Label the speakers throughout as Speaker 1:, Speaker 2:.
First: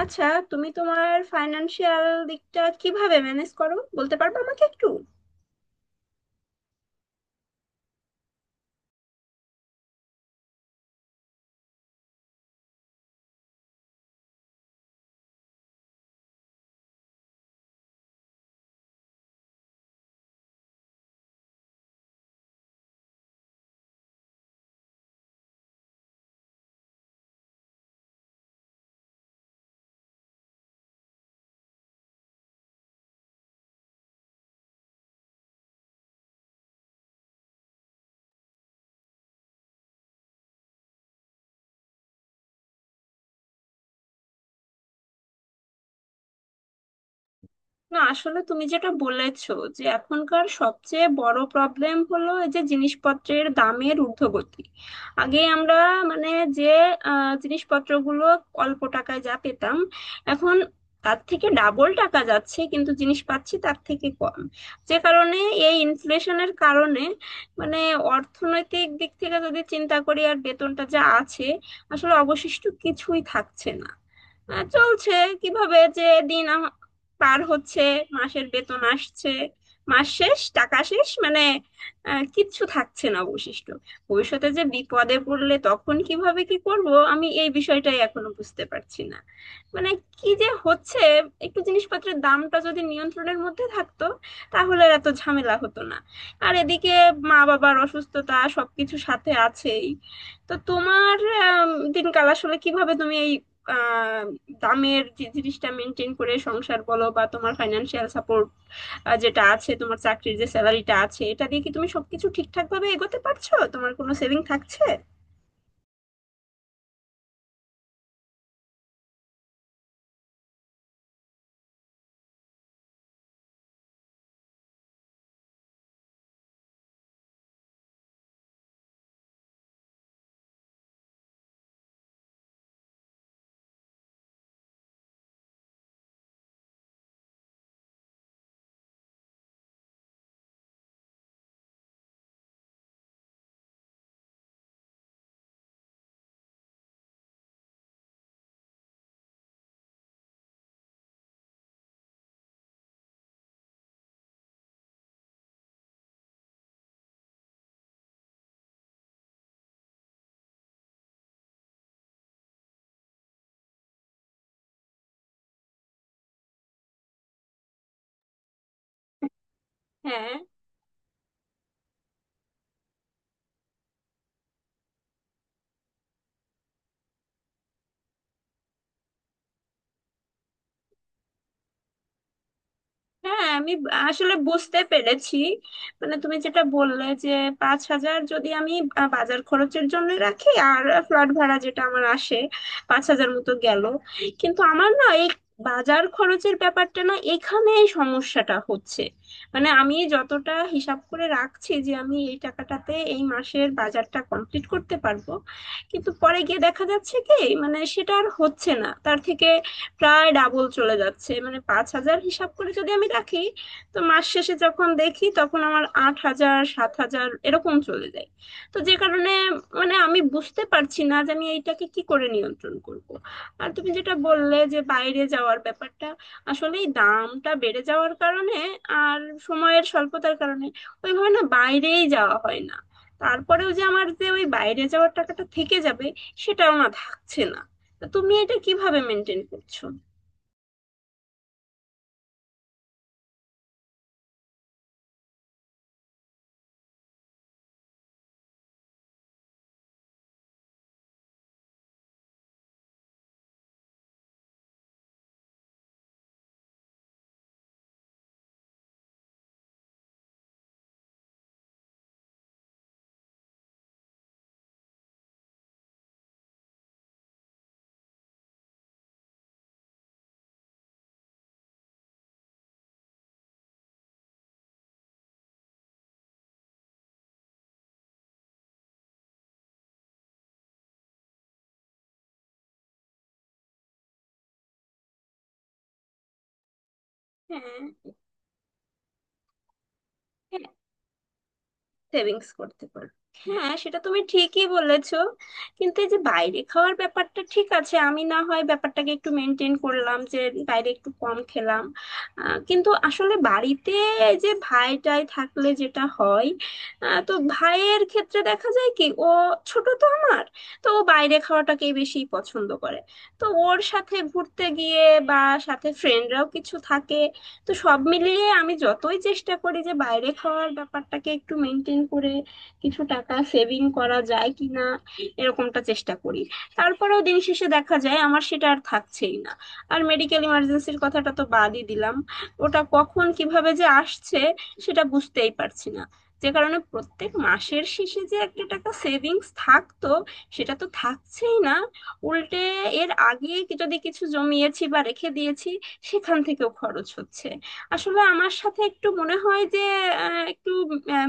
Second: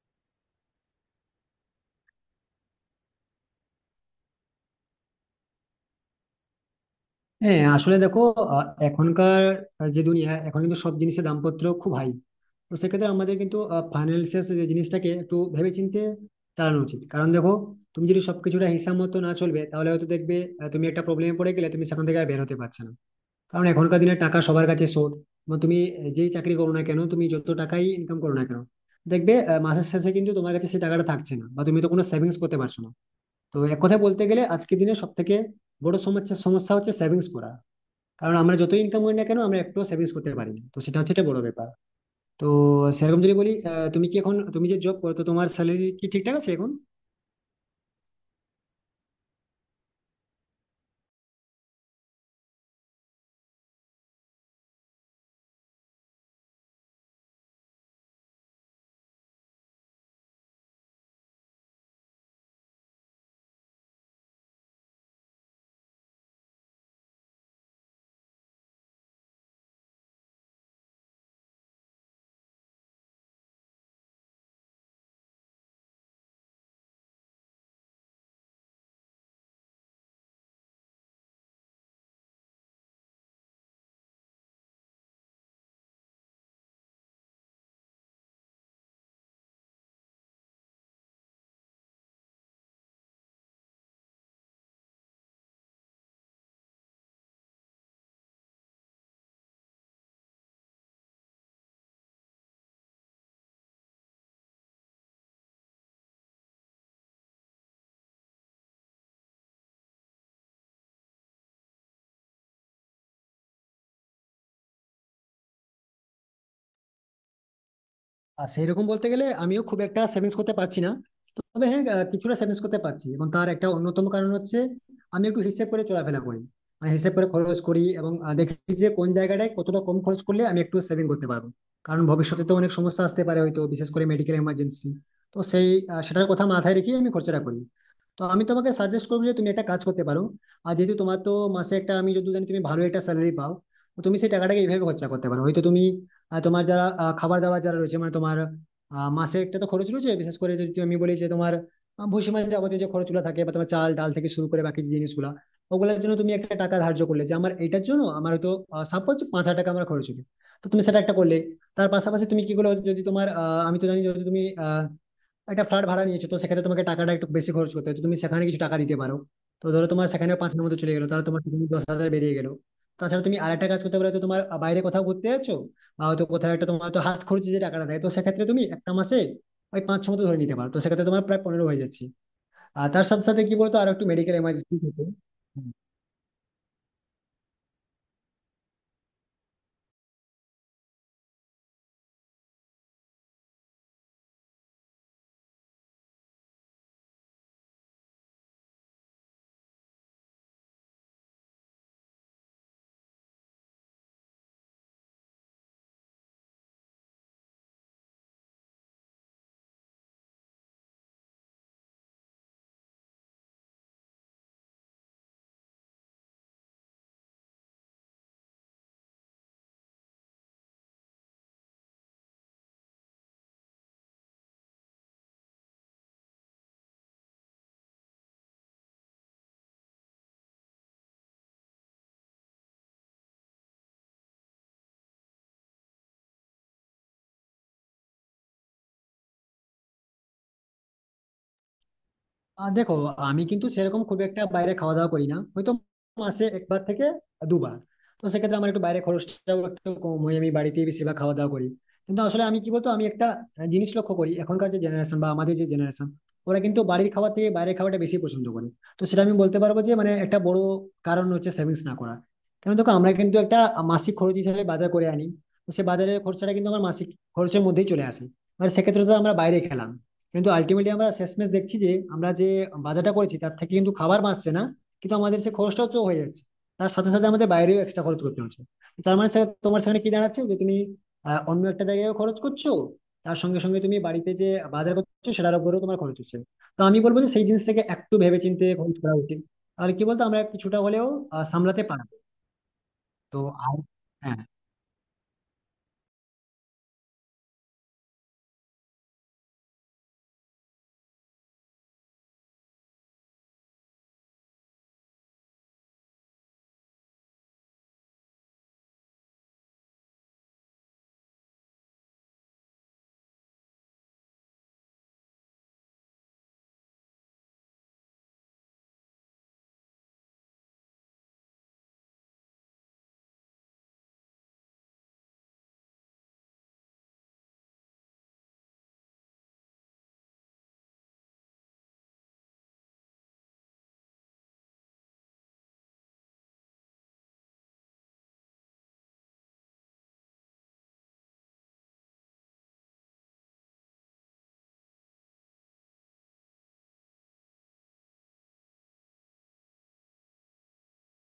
Speaker 1: আচ্ছা, তুমি তোমার ফাইন্যান্সিয়াল দিকটা কিভাবে ম্যানেজ করো বলতে পারবে আমাকে একটু?
Speaker 2: হ্যাঁ, আসলে দেখো, এখনকার যে দুনিয়া এখন কিন্তু সব জিনিসের দামপত্র খুব হাই। তো সেক্ষেত্রে আমাদের কিন্তু ফাইন্যান্সিয়াল যে জিনিসটাকে একটু ভেবেচিন্তে চালানো উচিত। কারণ দেখো, তুমি যদি সবকিছুটা হিসাব মতো না চলবে তাহলে হয়তো দেখবে তুমি একটা প্রবলেমে পড়ে গেলে, তুমি সেখান থেকে আর বের হতে পারছো না। কারণ এখনকার দিনে টাকা সবার কাছে শর্ট। তুমি যেই চাকরি করো না কেন, তুমি যত টাকাই ইনকাম করো না কেন, দেখবে মাসের শেষে কিন্তু তোমার কাছে সেই টাকাটা থাকছে না, বা তুমি তো কোনো সেভিংস করতে পারছো না। তো এক কথায় বলতে গেলে আজকের দিনে সব থেকে বড় সমস্যা সমস্যা হচ্ছে সেভিংস করা। কারণ আমরা যতই ইনকাম করি না কেন, আমরা একটু সেভিংস করতে পারি না, তো সেটা হচ্ছে একটা বড় ব্যাপার। তো সেরকম যদি বলি, তুমি কি এখন তুমি যে জব করো, তো তোমার স্যালারি কি ঠিকঠাক আছে এখন?
Speaker 1: না, আসলে তুমি যেটা বলেছো যে এখনকার সবচেয়ে বড় প্রবলেম হলো এই যে জিনিসপত্রের দামের ঊর্ধ্বগতি। আগে আমরা, মানে, যে জিনিসপত্রগুলো অল্প টাকায় যা পেতাম এখন তার থেকে ডাবল টাকা যাচ্ছে, কিন্তু জিনিস পাচ্ছি তার থেকে কম। যে কারণে এই ইনফ্লেশনের কারণে, মানে, অর্থনৈতিক দিক থেকে যদি চিন্তা করি আর বেতনটা যা আছে, আসলে অবশিষ্ট কিছুই থাকছে না। চলছে কিভাবে, যে দিন পার হচ্ছে, মাসের বেতন আসছে, মাস শেষ টাকা শেষ, মানে, কিচ্ছু থাকছে না অবশিষ্ট। ভবিষ্যতে যে বিপদে পড়লে তখন কিভাবে কি করব, আমি এই বিষয়টাই এখনো বুঝতে পারছি না, মানে, কি যে হচ্ছে। একটু জিনিসপত্রের দামটা যদি নিয়ন্ত্রণের মধ্যে থাকতো তাহলে আর এত ঝামেলা হতো না। আর এদিকে মা বাবার অসুস্থতা সবকিছু সাথে আছেই। তো তোমার দিনকাল আসলে কিভাবে তুমি এই দামের যে জিনিসটা মেনটেন করে সংসার বলো বা তোমার ফাইন্যান্সিয়াল সাপোর্ট যেটা আছে, তোমার চাকরির যে স্যালারিটা আছে এটা দিয়ে কি তুমি সবকিছু ঠিকঠাক ভাবে এগোতে পারছো, তোমার কোনো সেভিং থাকছে?
Speaker 2: আর সেই রকম বলতে গেলে আমিও খুব একটা সেভিংস করতে পারছি না। তবে হ্যাঁ, কিছুটা সেভিংস করতে পারছি এবং তার একটা অন্যতম কারণ হচ্ছে আমি একটু হিসেব করে চলাফেরা করি, মানে হিসেব করে খরচ করি এবং দেখি যে কোন জায়গাটায় কতটা কম খরচ করলে আমি একটু সেভিং করতে পারবো। কারণ ভবিষ্যতে তো অনেক সমস্যা আসতে পারে, হয়তো বিশেষ করে মেডিকেল এমার্জেন্সি। তো সেই সেটার কথা মাথায় রেখে আমি খরচাটা করি। তো আমি তোমাকে সাজেস্ট করবো যে তুমি একটা কাজ করতে পারো। আর যেহেতু তোমার তো মাসে একটা, আমি যদি জানি তুমি ভালো একটা স্যালারি পাও, তো তুমি সেই টাকাটাকে এইভাবে খরচা করতে পারো। হয়তো তুমি তোমার যারা খাবার দাবার যারা রয়েছে, মানে তোমার মাসে একটা তো খরচ রয়েছে, বিশেষ করে যদি আমি বলি যে তোমার ভুসি মাসে যাবতীয় যে খরচগুলো থাকে বা তোমার চাল ডাল থেকে শুরু করে বাকি যে জিনিসগুলা, ওগুলোর জন্য তুমি একটা টাকা ধার্য করলে যে আমার এটার জন্য আমার হয়তো সাপোজ 5000 টাকা আমার খরচ হবে। তো তুমি সেটা একটা করলে, তার পাশাপাশি তুমি কি করলে, যদি তোমার আমি তো জানি যদি তুমি একটা ফ্ল্যাট ভাড়া নিয়েছো, তো সেক্ষেত্রে তোমাকে টাকাটা একটু বেশি খরচ করতে হয়, তো তুমি সেখানে কিছু টাকা দিতে পারো। তো ধরো তোমার সেখানে
Speaker 1: হ্যাঁ,
Speaker 2: 5000 মতো চলে গেলো, তাহলে তোমার সেখানে 10,000 বেরিয়ে গেলো। তাছাড়া তুমি আরেকটা কাজ করতে পারো, তো তোমার বাইরে কোথাও ঘুরতে যাচ্ছো বা হয়তো কোথাও একটা, তোমার তো হাত খরচ যে টাকাটা দেয়, তো সেক্ষেত্রে তুমি একটা মাসে ওই পাঁচ ছ মতো ধরে নিতে পারো, তো সেক্ষেত্রে তোমার প্রায় 15 হয়ে যাচ্ছে। আর তার সাথে সাথে
Speaker 1: হ্যাঁ,
Speaker 2: কি
Speaker 1: আমি
Speaker 2: বলতো, আর একটু
Speaker 1: আসলে
Speaker 2: মেডিকেল এমার্জেন্সি
Speaker 1: বুঝতে
Speaker 2: থাকে।
Speaker 1: পেরেছি। মানে তুমি যেটা বললে যে 5,000 যদি আমি বাজার খরচের জন্য রাখি, আর ফ্ল্যাট ভাড়া যেটা আমার আসে 5,000 মতো গেল, কিন্তু আমার না এই বাজার খরচের ব্যাপারটা, না, এখানেই সমস্যাটা হচ্ছে। মানে আমি যতটা হিসাব করে রাখছি যে আমি এই টাকাটাতে এই মাসের বাজারটা কমপ্লিট করতে পারবো, কিন্তু পরে গিয়ে দেখা যাচ্ছে কি, মানে সেটা আর হচ্ছে না, তার থেকে প্রায় ডাবল চলে যাচ্ছে। মানে 5,000 হিসাব করে যদি আমি রাখি তো মাস শেষে যখন দেখি তখন আমার 8,000 7,000 এরকম চলে যায়। তো যে কারণে, মানে আমি বুঝতে পারছি না যে আমি এইটাকে কি করে নিয়ন্ত্রণ করব। আর তুমি যেটা বললে যে বাইরে যাওয়ার ব্যাপারটা, আসলে এই দামটা বেড়ে যাওয়ার কারণে আর সময়ের স্বল্পতার কারণে ওইভাবে না বাইরেই যাওয়া হয় না। তারপরেও যে আমার যে ওই বাইরে যাওয়ার টাকাটা থেকে যাবে সেটাও না, থাকছে না। তা তুমি এটা কিভাবে মেনটেন করছো?
Speaker 2: আহ, দেখো, আমি কিন্তু সেরকম খুব একটা বাইরে খাওয়া দাওয়া করি না, হয়তো মাসে একবার থেকে দুবার। তো সেক্ষেত্রে আমার একটু বাইরে খরচটাও একটু কম হয়, আমি বাড়িতেই বেশিরভাগ খাওয়া দাওয়া করি। কিন্তু আসলে আমি কি বলতো, আমি একটা জিনিস লক্ষ্য করি, এখনকার যে জেনারেশন বা আমাদের যে জেনারেশন, ওরা কিন্তু বাড়ির খাওয়া থেকে বাইরের খাওয়াটা বেশি পছন্দ করে। তো সেটা আমি বলতে পারবো যে মানে একটা বড় কারণ হচ্ছে সেভিংস না করা। কারণ দেখো, আমরা কিন্তু একটা মাসিক খরচ হিসেবে বাজার করে আনি, তো সে বাজারের খরচাটা কিন্তু আমার মাসিক খরচের মধ্যেই চলে আসে। মানে সেক্ষেত্রে তো আমরা বাইরে খেলাম, কিন্তু আলটিমেটলি আমরা শেষমেশ দেখছি যে আমরা যে বাজারটা করেছি তার থেকে কিন্তু খাবার বাঁচছে না, কিন্তু আমাদের সে খরচটাও তো হয়ে যাচ্ছে। তার সাথে সাথে আমাদের বাইরেও এক্সট্রা খরচ করতে হচ্ছে। তার মানে স্যার তোমার সেখানে কি দাঁড়াচ্ছে যে তুমি অন্য একটা জায়গায় খরচ করছো, তার সঙ্গে সঙ্গে তুমি বাড়িতে যে বাজার করছো সেটার উপরেও তোমার খরচ হচ্ছে। তো আমি বলবো যে সেই
Speaker 1: হ্যাঁ,
Speaker 2: জিনিসটাকে একটু ভেবেচিন্তে খরচ করা উচিত। তাহলে কি বলতো, আমরা কিছুটা হলেও সামলাতে পারবো।
Speaker 1: সেভিংস করতে পারো।
Speaker 2: তো
Speaker 1: হ্যাঁ,
Speaker 2: আর
Speaker 1: সেটা তুমি
Speaker 2: হ্যাঁ,
Speaker 1: ঠিকই বলেছো, কিন্তু এই যে বাইরে খাওয়ার ব্যাপারটা ঠিক আছে, আমি না হয় ব্যাপারটাকে একটু মেনটেন করলাম যে বাইরে একটু কম খেলাম, কিন্তু আসলে বাড়িতে এই যে ভাইটাই থাকলে যেটা হয়, তো ভাইয়ের ক্ষেত্রে দেখা যায় কি ও ছোট তো আমার, তো ও বাইরে খাওয়াটাকেই বেশি পছন্দ করে। তো ওর সাথে ঘুরতে গিয়ে বা সাথে ফ্রেন্ডরাও কিছু থাকে, তো সব মিলিয়ে আমি যতই চেষ্টা করি যে বাইরে খাওয়ার ব্যাপারটাকে একটু মেনটেন করে কিছু টাকা সেভিং করা যায় কিনা, এরকমটা চেষ্টা করি। তারপরেও দিন শেষে দেখা যায় আমার সেটা আর থাকছেই না। আর মেডিকেল ইমার্জেন্সির কথাটা তো বাদই দিলাম, ওটা কখন কিভাবে যে আসছে সেটা বুঝতেই পারছি না। যে কারণে প্রত্যেক মাসের শেষে যে একটা টাকা সেভিংস থাকতো সেটা তো থাকছেই না, উল্টে এর আগে যদি কিছু জমিয়েছি বা রেখে দিয়েছি সেখান থেকেও খরচ হচ্ছে। আসলে আমার সাথে একটু মনে হয় যে একটু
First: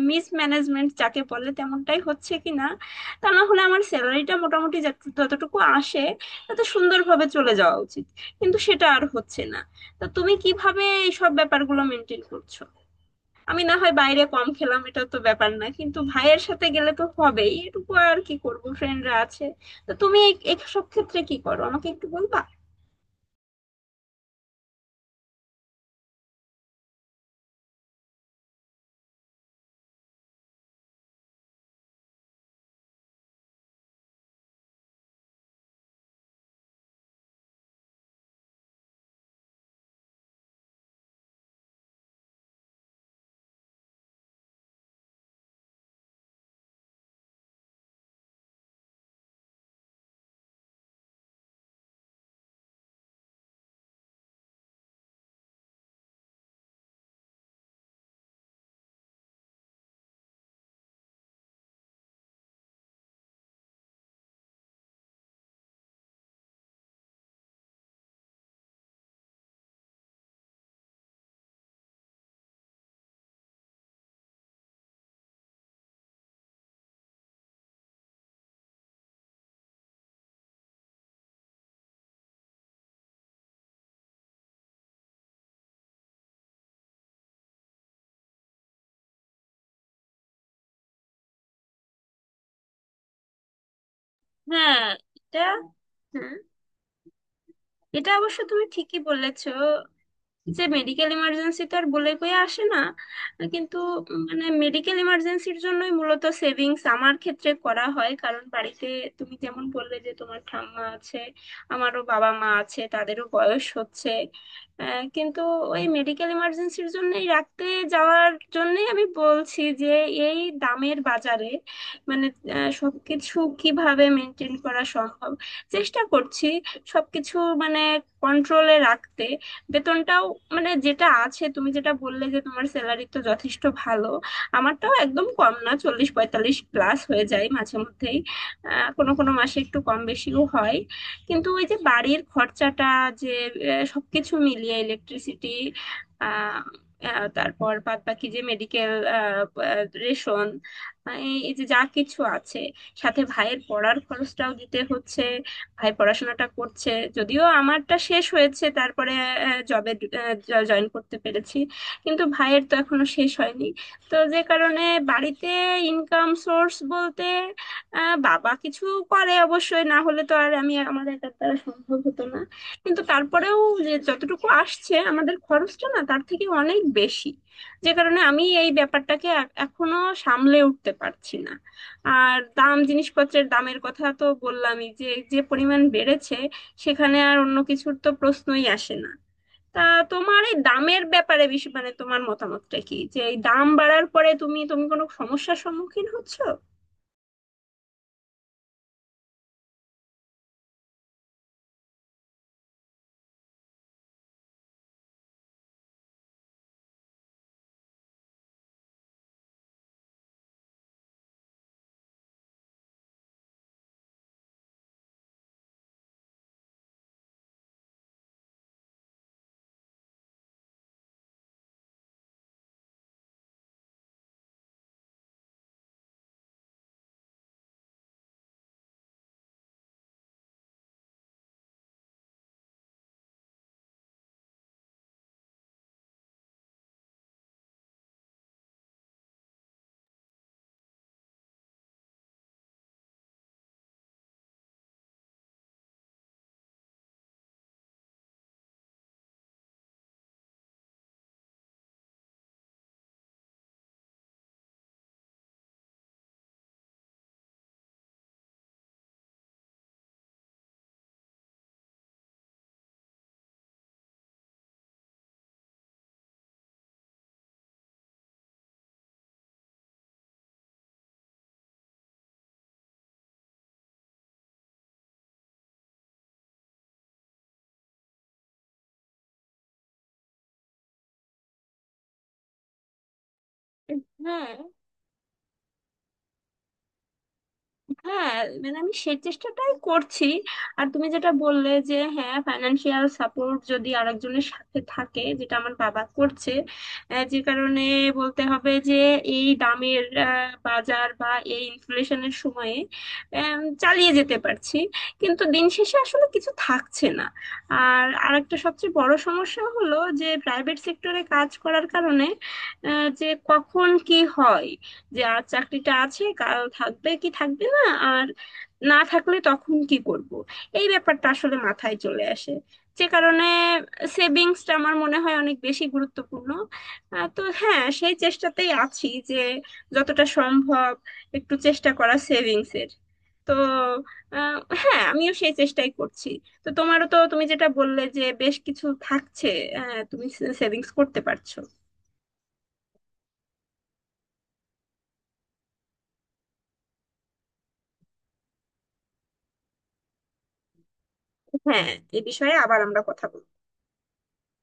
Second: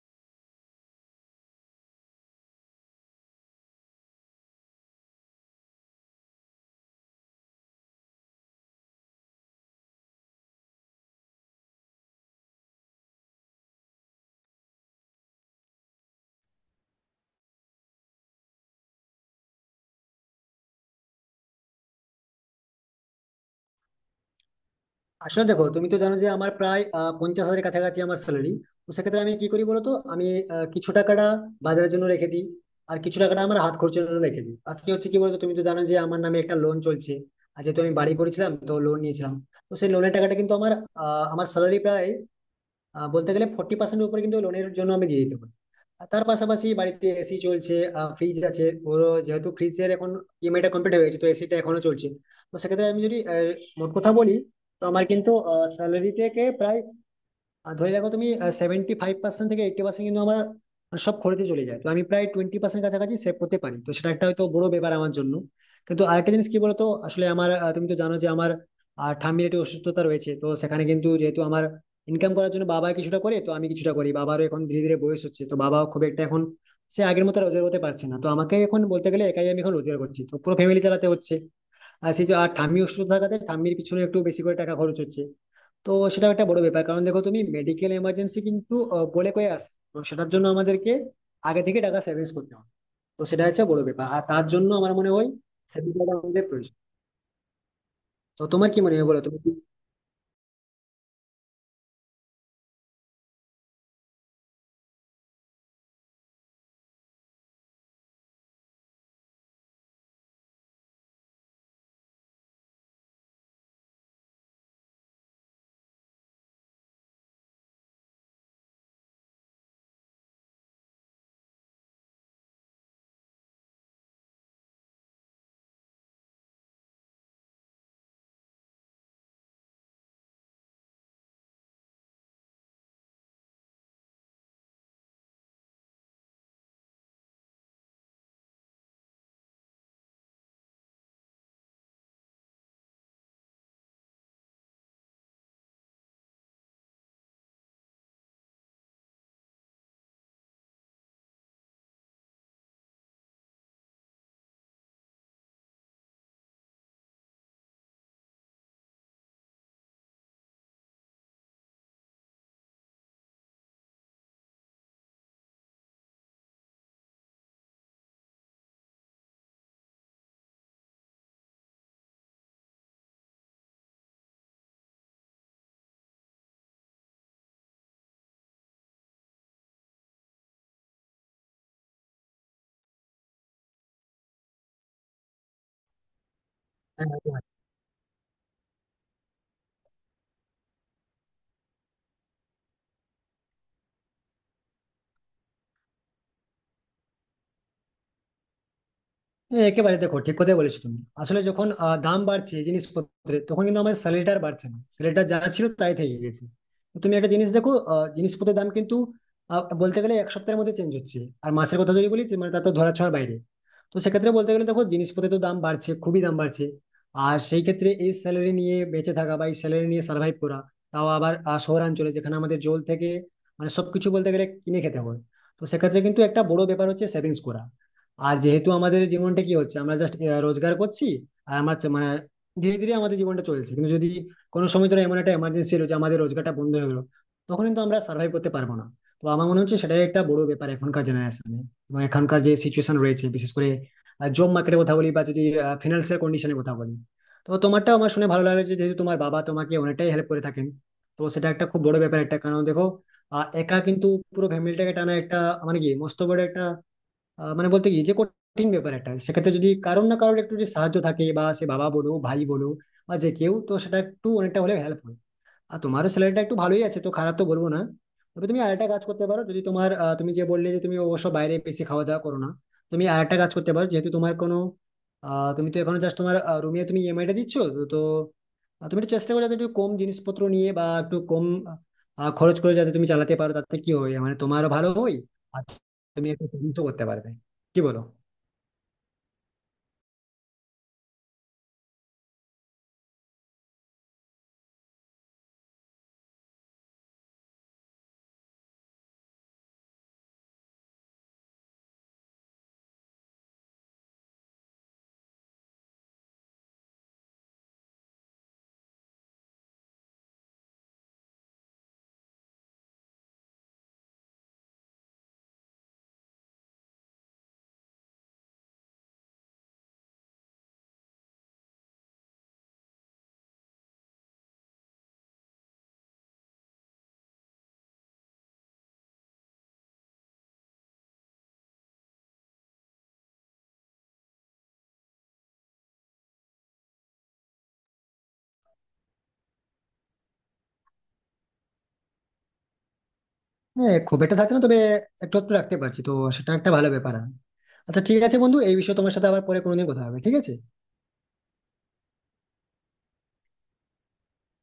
Speaker 1: মিসম্যানেজমেন্ট যাকে বলে তেমনটাই হচ্ছে কিনা, তা না হলে আমার স্যালারিটা মোটামুটি যতটুকু আসে তত সুন্দরভাবে চলে যাওয়া উচিত, কিন্তু সেটা আর হচ্ছে না। তা তুমি কিভাবে এই সব ব্যাপারগুলো মেনটেন করছো? আমি না হয় বাইরে কম খেলাম, এটা তো ব্যাপার না, কিন্তু ভাইয়ের সাথে গেলে তো হবেই, এটুকু আর কি করবো, ফ্রেন্ডরা আছে। তো তুমি এইসব ক্ষেত্রে কি করো আমাকে একটু বলবা?
Speaker 2: আসলে দেখো, তুমি তো জানো যে আমার প্রায় 50,000-এর কাছাকাছি আমার স্যালারি। তো সেক্ষেত্রে আমি কি করি বলতো, আমি কিছু টাকাটা বাজারের জন্য রেখে দিই, আর কিছু টাকাটা আমার হাত খরচের জন্য রেখে দিই। বাকি হচ্ছে কি বলতো, তুমি তো জানো যে আমার নামে একটা লোন চলছে, আর যেহেতু আমি বাড়ি করেছিলাম তো লোন নিয়েছিলাম। তো সেই লোনের টাকাটা কিন্তু আমার আমার স্যালারি প্রায় বলতে গেলে 40% উপরে কিন্তু লোনের জন্য আমি দিয়ে দিতে পারি। আর তার পাশাপাশি বাড়িতে এসি চলছে, ফ্রিজ আছে ওর। যেহেতু ফ্রিজের এখন ইএমআইটা কমপ্লিট হয়ে গেছে তো এসিটা এখনো চলছে। তো সেক্ষেত্রে আমি যদি মোট কথা বলি, তো আমার কিন্তু স্যালারি থেকে প্রায়, আর ধরে রাখো তুমি, 75% থেকে 80% কিন্তু আমার মানে সব খরচে চলে যায়। তো আমি প্রায় 20% কাছাকাছি সেভ করতে পারি, তো সেটা একটা হয়তো বড় ব্যাপার আমার জন্য। কিন্তু আরেকটা জিনিস কি বলতো, আসলে আমার তুমি তো জানো যে আমার ঠাম্মির একটি অসুস্থতা রয়েছে, তো সেখানে কিন্তু যেহেতু আমার ইনকাম করার জন্য বাবা কিছুটা করে তো আমি কিছুটা করি। বাবারও এখন ধীরে ধীরে বয়স হচ্ছে, তো বাবাও খুব একটা এখন সে আগের মতো রোজগার করতে পারছে না। তো আমাকে এখন বলতে গেলে একাই আমি এখন রোজগার করছি, তো পুরো ফ্যামিলি চালাতে হচ্ছে। আর সেই যে আর ঠাম্মি অসুস্থ থাকাতে ঠাম্মির পিছনে একটু বেশি করে টাকা খরচ হচ্ছে। তো সেটা একটা বড় ব্যাপার, কারণ দেখো তুমি মেডিকেল এমার্জেন্সি কিন্তু বলে কয়ে আসে, তো সেটার জন্য আমাদেরকে আগে থেকে টাকা সেভিংস করতে হবে। তো সেটা হচ্ছে বড় ব্যাপার, আর তার জন্য
Speaker 1: হ্যাঁ
Speaker 2: আমার মনে হয়
Speaker 1: এটা
Speaker 2: সেভিংস
Speaker 1: হ্যাঁ,
Speaker 2: আমাদের প্রয়োজন।
Speaker 1: এটা অবশ্য
Speaker 2: তো
Speaker 1: তুমি
Speaker 2: তোমার কি
Speaker 1: ঠিকই
Speaker 2: মনে হয় বলো, তুমি
Speaker 1: বলেছো
Speaker 2: কি?
Speaker 1: যে মেডিকেল ইমার্জেন্সি তো আর বলে কয়ে আসে না, কিন্তু, মানে মেডিকেল ইমার্জেন্সির জন্যই মূলত সেভিংস আমার ক্ষেত্রে করা হয়, কারণ বাড়িতে তুমি যেমন বললে যে তোমার ঠাম্মা আছে, আমারও বাবা মা আছে, তাদেরও বয়স হচ্ছে। কিন্তু ওই মেডিকেল ইমার্জেন্সির জন্যই রাখতে যাওয়ার জন্যই আমি বলছি যে এই দামের বাজারে, মানে, সবকিছু কিভাবে মেনটেন করা সম্ভব, চেষ্টা করছি সবকিছু, মানে, কন্ট্রোলে রাখতে। বেতনটাও, মানে, যেটা আছে, তুমি যেটা বললে যে তোমার স্যালারি তো যথেষ্ট ভালো, আমারটাও একদম কম না, 40 45 প্লাস হয়ে যায় মাঝে মধ্যেই। কোনো কোনো মাসে একটু কম বেশিও হয়। কিন্তু ওই যে বাড়ির খরচাটা, যে সবকিছু মিলিয়ে ইলেকট্রিসিটি, আহ আহ, তারপর বাদ বাকি যে মেডিকেল, রেশন, এই এই যে যা কিছু আছে, সাথে ভাইয়ের পড়ার খরচটাও দিতে হচ্ছে। ভাই পড়াশোনাটা করছে, যদিও আমারটা শেষ হয়েছে, তারপরে জবে জয়েন করতে পেরেছি, কিন্তু ভাইয়ের তো এখনো শেষ হয়নি। তো যে কারণে বাড়িতে ইনকাম সোর্স বলতে বাবা কিছু করে অবশ্যই, না হলে তো আর আমি আমার একার দ্বারা সম্ভব হতো না। কিন্তু তারপরেও যে যতটুকু আসছে আমাদের খরচটা না তার থেকে অনেক বেশি। যে কারণে আমি এই ব্যাপারটাকে এখনো সামলে উঠতে পারছি না। আর দাম, জিনিসপত্রের দামের কথা তো বললামই, যে যে পরিমাণ বেড়েছে সেখানে আর অন্য কিছুর তো প্রশ্নই আসে না। তা তোমার এই দামের ব্যাপারে বেশি, মানে তোমার মতামতটা কি, যে এই দাম বাড়ার পরে তুমি তুমি কোনো সমস্যার সম্মুখীন হচ্ছো?
Speaker 2: হ্যাঁ, একেবারে, দেখো ঠিক কথাই বলেছো তুমি। আসলে যখন দাম বাড়ছে জিনিসপত্রের তখন কিন্তু আমাদের স্যালারিটা আর বাড়ছে না, স্যালারিটা যা ছিল তাই থেকে গেছে। তো তুমি একটা জিনিস দেখো, জিনিসপত্রের দাম কিন্তু বলতে গেলে এক সপ্তাহের মধ্যে চেঞ্জ হচ্ছে। আর মাসের কথা যদি বলি তো মানে তার তো ধরা ছোঁয়ার বাইরে। তো সেক্ষেত্রে বলতে গেলে দেখো, জিনিসপত্রের তো দাম বাড়ছে, খুবই দাম বাড়ছে। আর সেই ক্ষেত্রে এই স্যালারি নিয়ে বেঁচে থাকা বা এই স্যালারি নিয়ে সার্ভাইভ করা, তাও আবার শহরাঞ্চলে যেখানে আমাদের জল থেকে মানে সবকিছু বলতে গেলে কিনে খেতে হয়, তো সেক্ষেত্রে কিন্তু একটা বড় ব্যাপার হচ্ছে সেভিংস করা। আর যেহেতু আমাদের জীবনটা কি হচ্ছে, আমরা জাস্ট রোজগার করছি, আর মানে ধীরে ধীরে আমাদের জীবনটা চলছে। কিন্তু যদি কোনো সময় ধরো এমন একটা এমার্জেন্সি এলো যে আমাদের রোজগারটা বন্ধ হয়ে গেলো, তখন কিন্তু আমরা সার্ভাইভ করতে পারবো না। তো আমার মনে হচ্ছে সেটাই একটা বড় ব্যাপার এখনকার জেনারেশনে, এবং এখনকার যে সিচুয়েশন রয়েছে, বিশেষ করে জব মার্কেটের কথা বলি বা যদি ফিনান্সিয়াল কন্ডিশনের কথা বলি। তো তোমারটা আমার শুনে ভালো লাগলো যে যেহেতু তোমার বাবা তোমাকে অনেকটাই হেল্প করে থাকেন, তো সেটা একটা খুব বড় ব্যাপার একটা। কারণ দেখো, একা কিন্তু পুরো ফ্যামিলিটাকে টানা একটা মানে কি মস্ত বড় একটা মানে বলতে কি যে কঠিন ব্যাপার একটা। সেক্ষেত্রে যদি কারোর না কারোর একটু যদি সাহায্য থাকে, বা সে বাবা বলো, ভাই বলো বা যে কেউ, তো সেটা একটু অনেকটা হলে হেল্প হয়। আর তোমারও স্যালারিটা একটু ভালোই আছে, তো খারাপ তো বলবো না। তবে তুমি আরেকটা কাজ করতে পারো, যদি তোমার তুমি যে বললে যে তুমি অবশ্য বাইরে বেশি খাওয়া দাওয়া করো না, তুমি আরেকটা কাজ করতে পারো। যেহেতু তোমার কোনো তুমি তো এখন জাস্ট তোমার রুমে তুমি ইএমআই টা দিচ্ছ তো তো, তুমি একটু চেষ্টা করো যাতে একটু কম জিনিসপত্র নিয়ে বা একটু কম খরচ করে যাতে তুমি চালাতে পারো। তাতে কি হয়, মানে
Speaker 1: হ্যাঁ,
Speaker 2: তোমারও ভালো হয় আর তুমি একটু সেভিংসও করতে পারবে, কি বলো?
Speaker 1: হ্যাঁ, মানে আমি সেই চেষ্টাটাই করছি। আর তুমি যেটা বললে যে, হ্যাঁ, ফাইনান্সিয়াল সাপোর্ট যদি আরেকজনের সাথে থাকে, যেটা আমার বাবা করছে, যে কারণে বলতে হবে যে এই দামের বাজার বা এই ইনফ্লেশনের সময়ে চালিয়ে যেতে পারছি, কিন্তু দিন শেষে আসলে কিছু থাকছে না। আর আরেকটা সবচেয়ে বড় সমস্যা হলো যে প্রাইভেট সেক্টরে কাজ করার কারণে যে কখন কি হয়, যে আজ চাকরিটা আছে কাল থাকবে কি থাকবে না, আর না থাকলে তখন কি করব, এই ব্যাপারটা আসলে মাথায় চলে আসে। যে কারণে সেভিংসটা আমার মনে হয় অনেক বেশি গুরুত্বপূর্ণ। তো হ্যাঁ, সেই চেষ্টাতেই আছি যে যতটা সম্ভব একটু চেষ্টা করা সেভিংসের। তো হ্যাঁ, আমিও সেই চেষ্টাই করছি। তো তোমারও, তো তুমি যেটা বললে যে বেশ কিছু থাকছে, তুমি সেভিংস করতে পারছো।
Speaker 2: হ্যাঁ, খুব একটা থাকছে না, তবে একটু একটু রাখতে পারছি, তো সেটা একটা ভালো ব্যাপার। আচ্ছা ঠিক আছে বন্ধু, এই বিষয়ে তোমার সাথে আবার পরে কোনোদিন কথা হবে, ঠিক আছে?
Speaker 1: হ্যাঁ, এ বিষয়ে আবার আমরা কথা বলবো।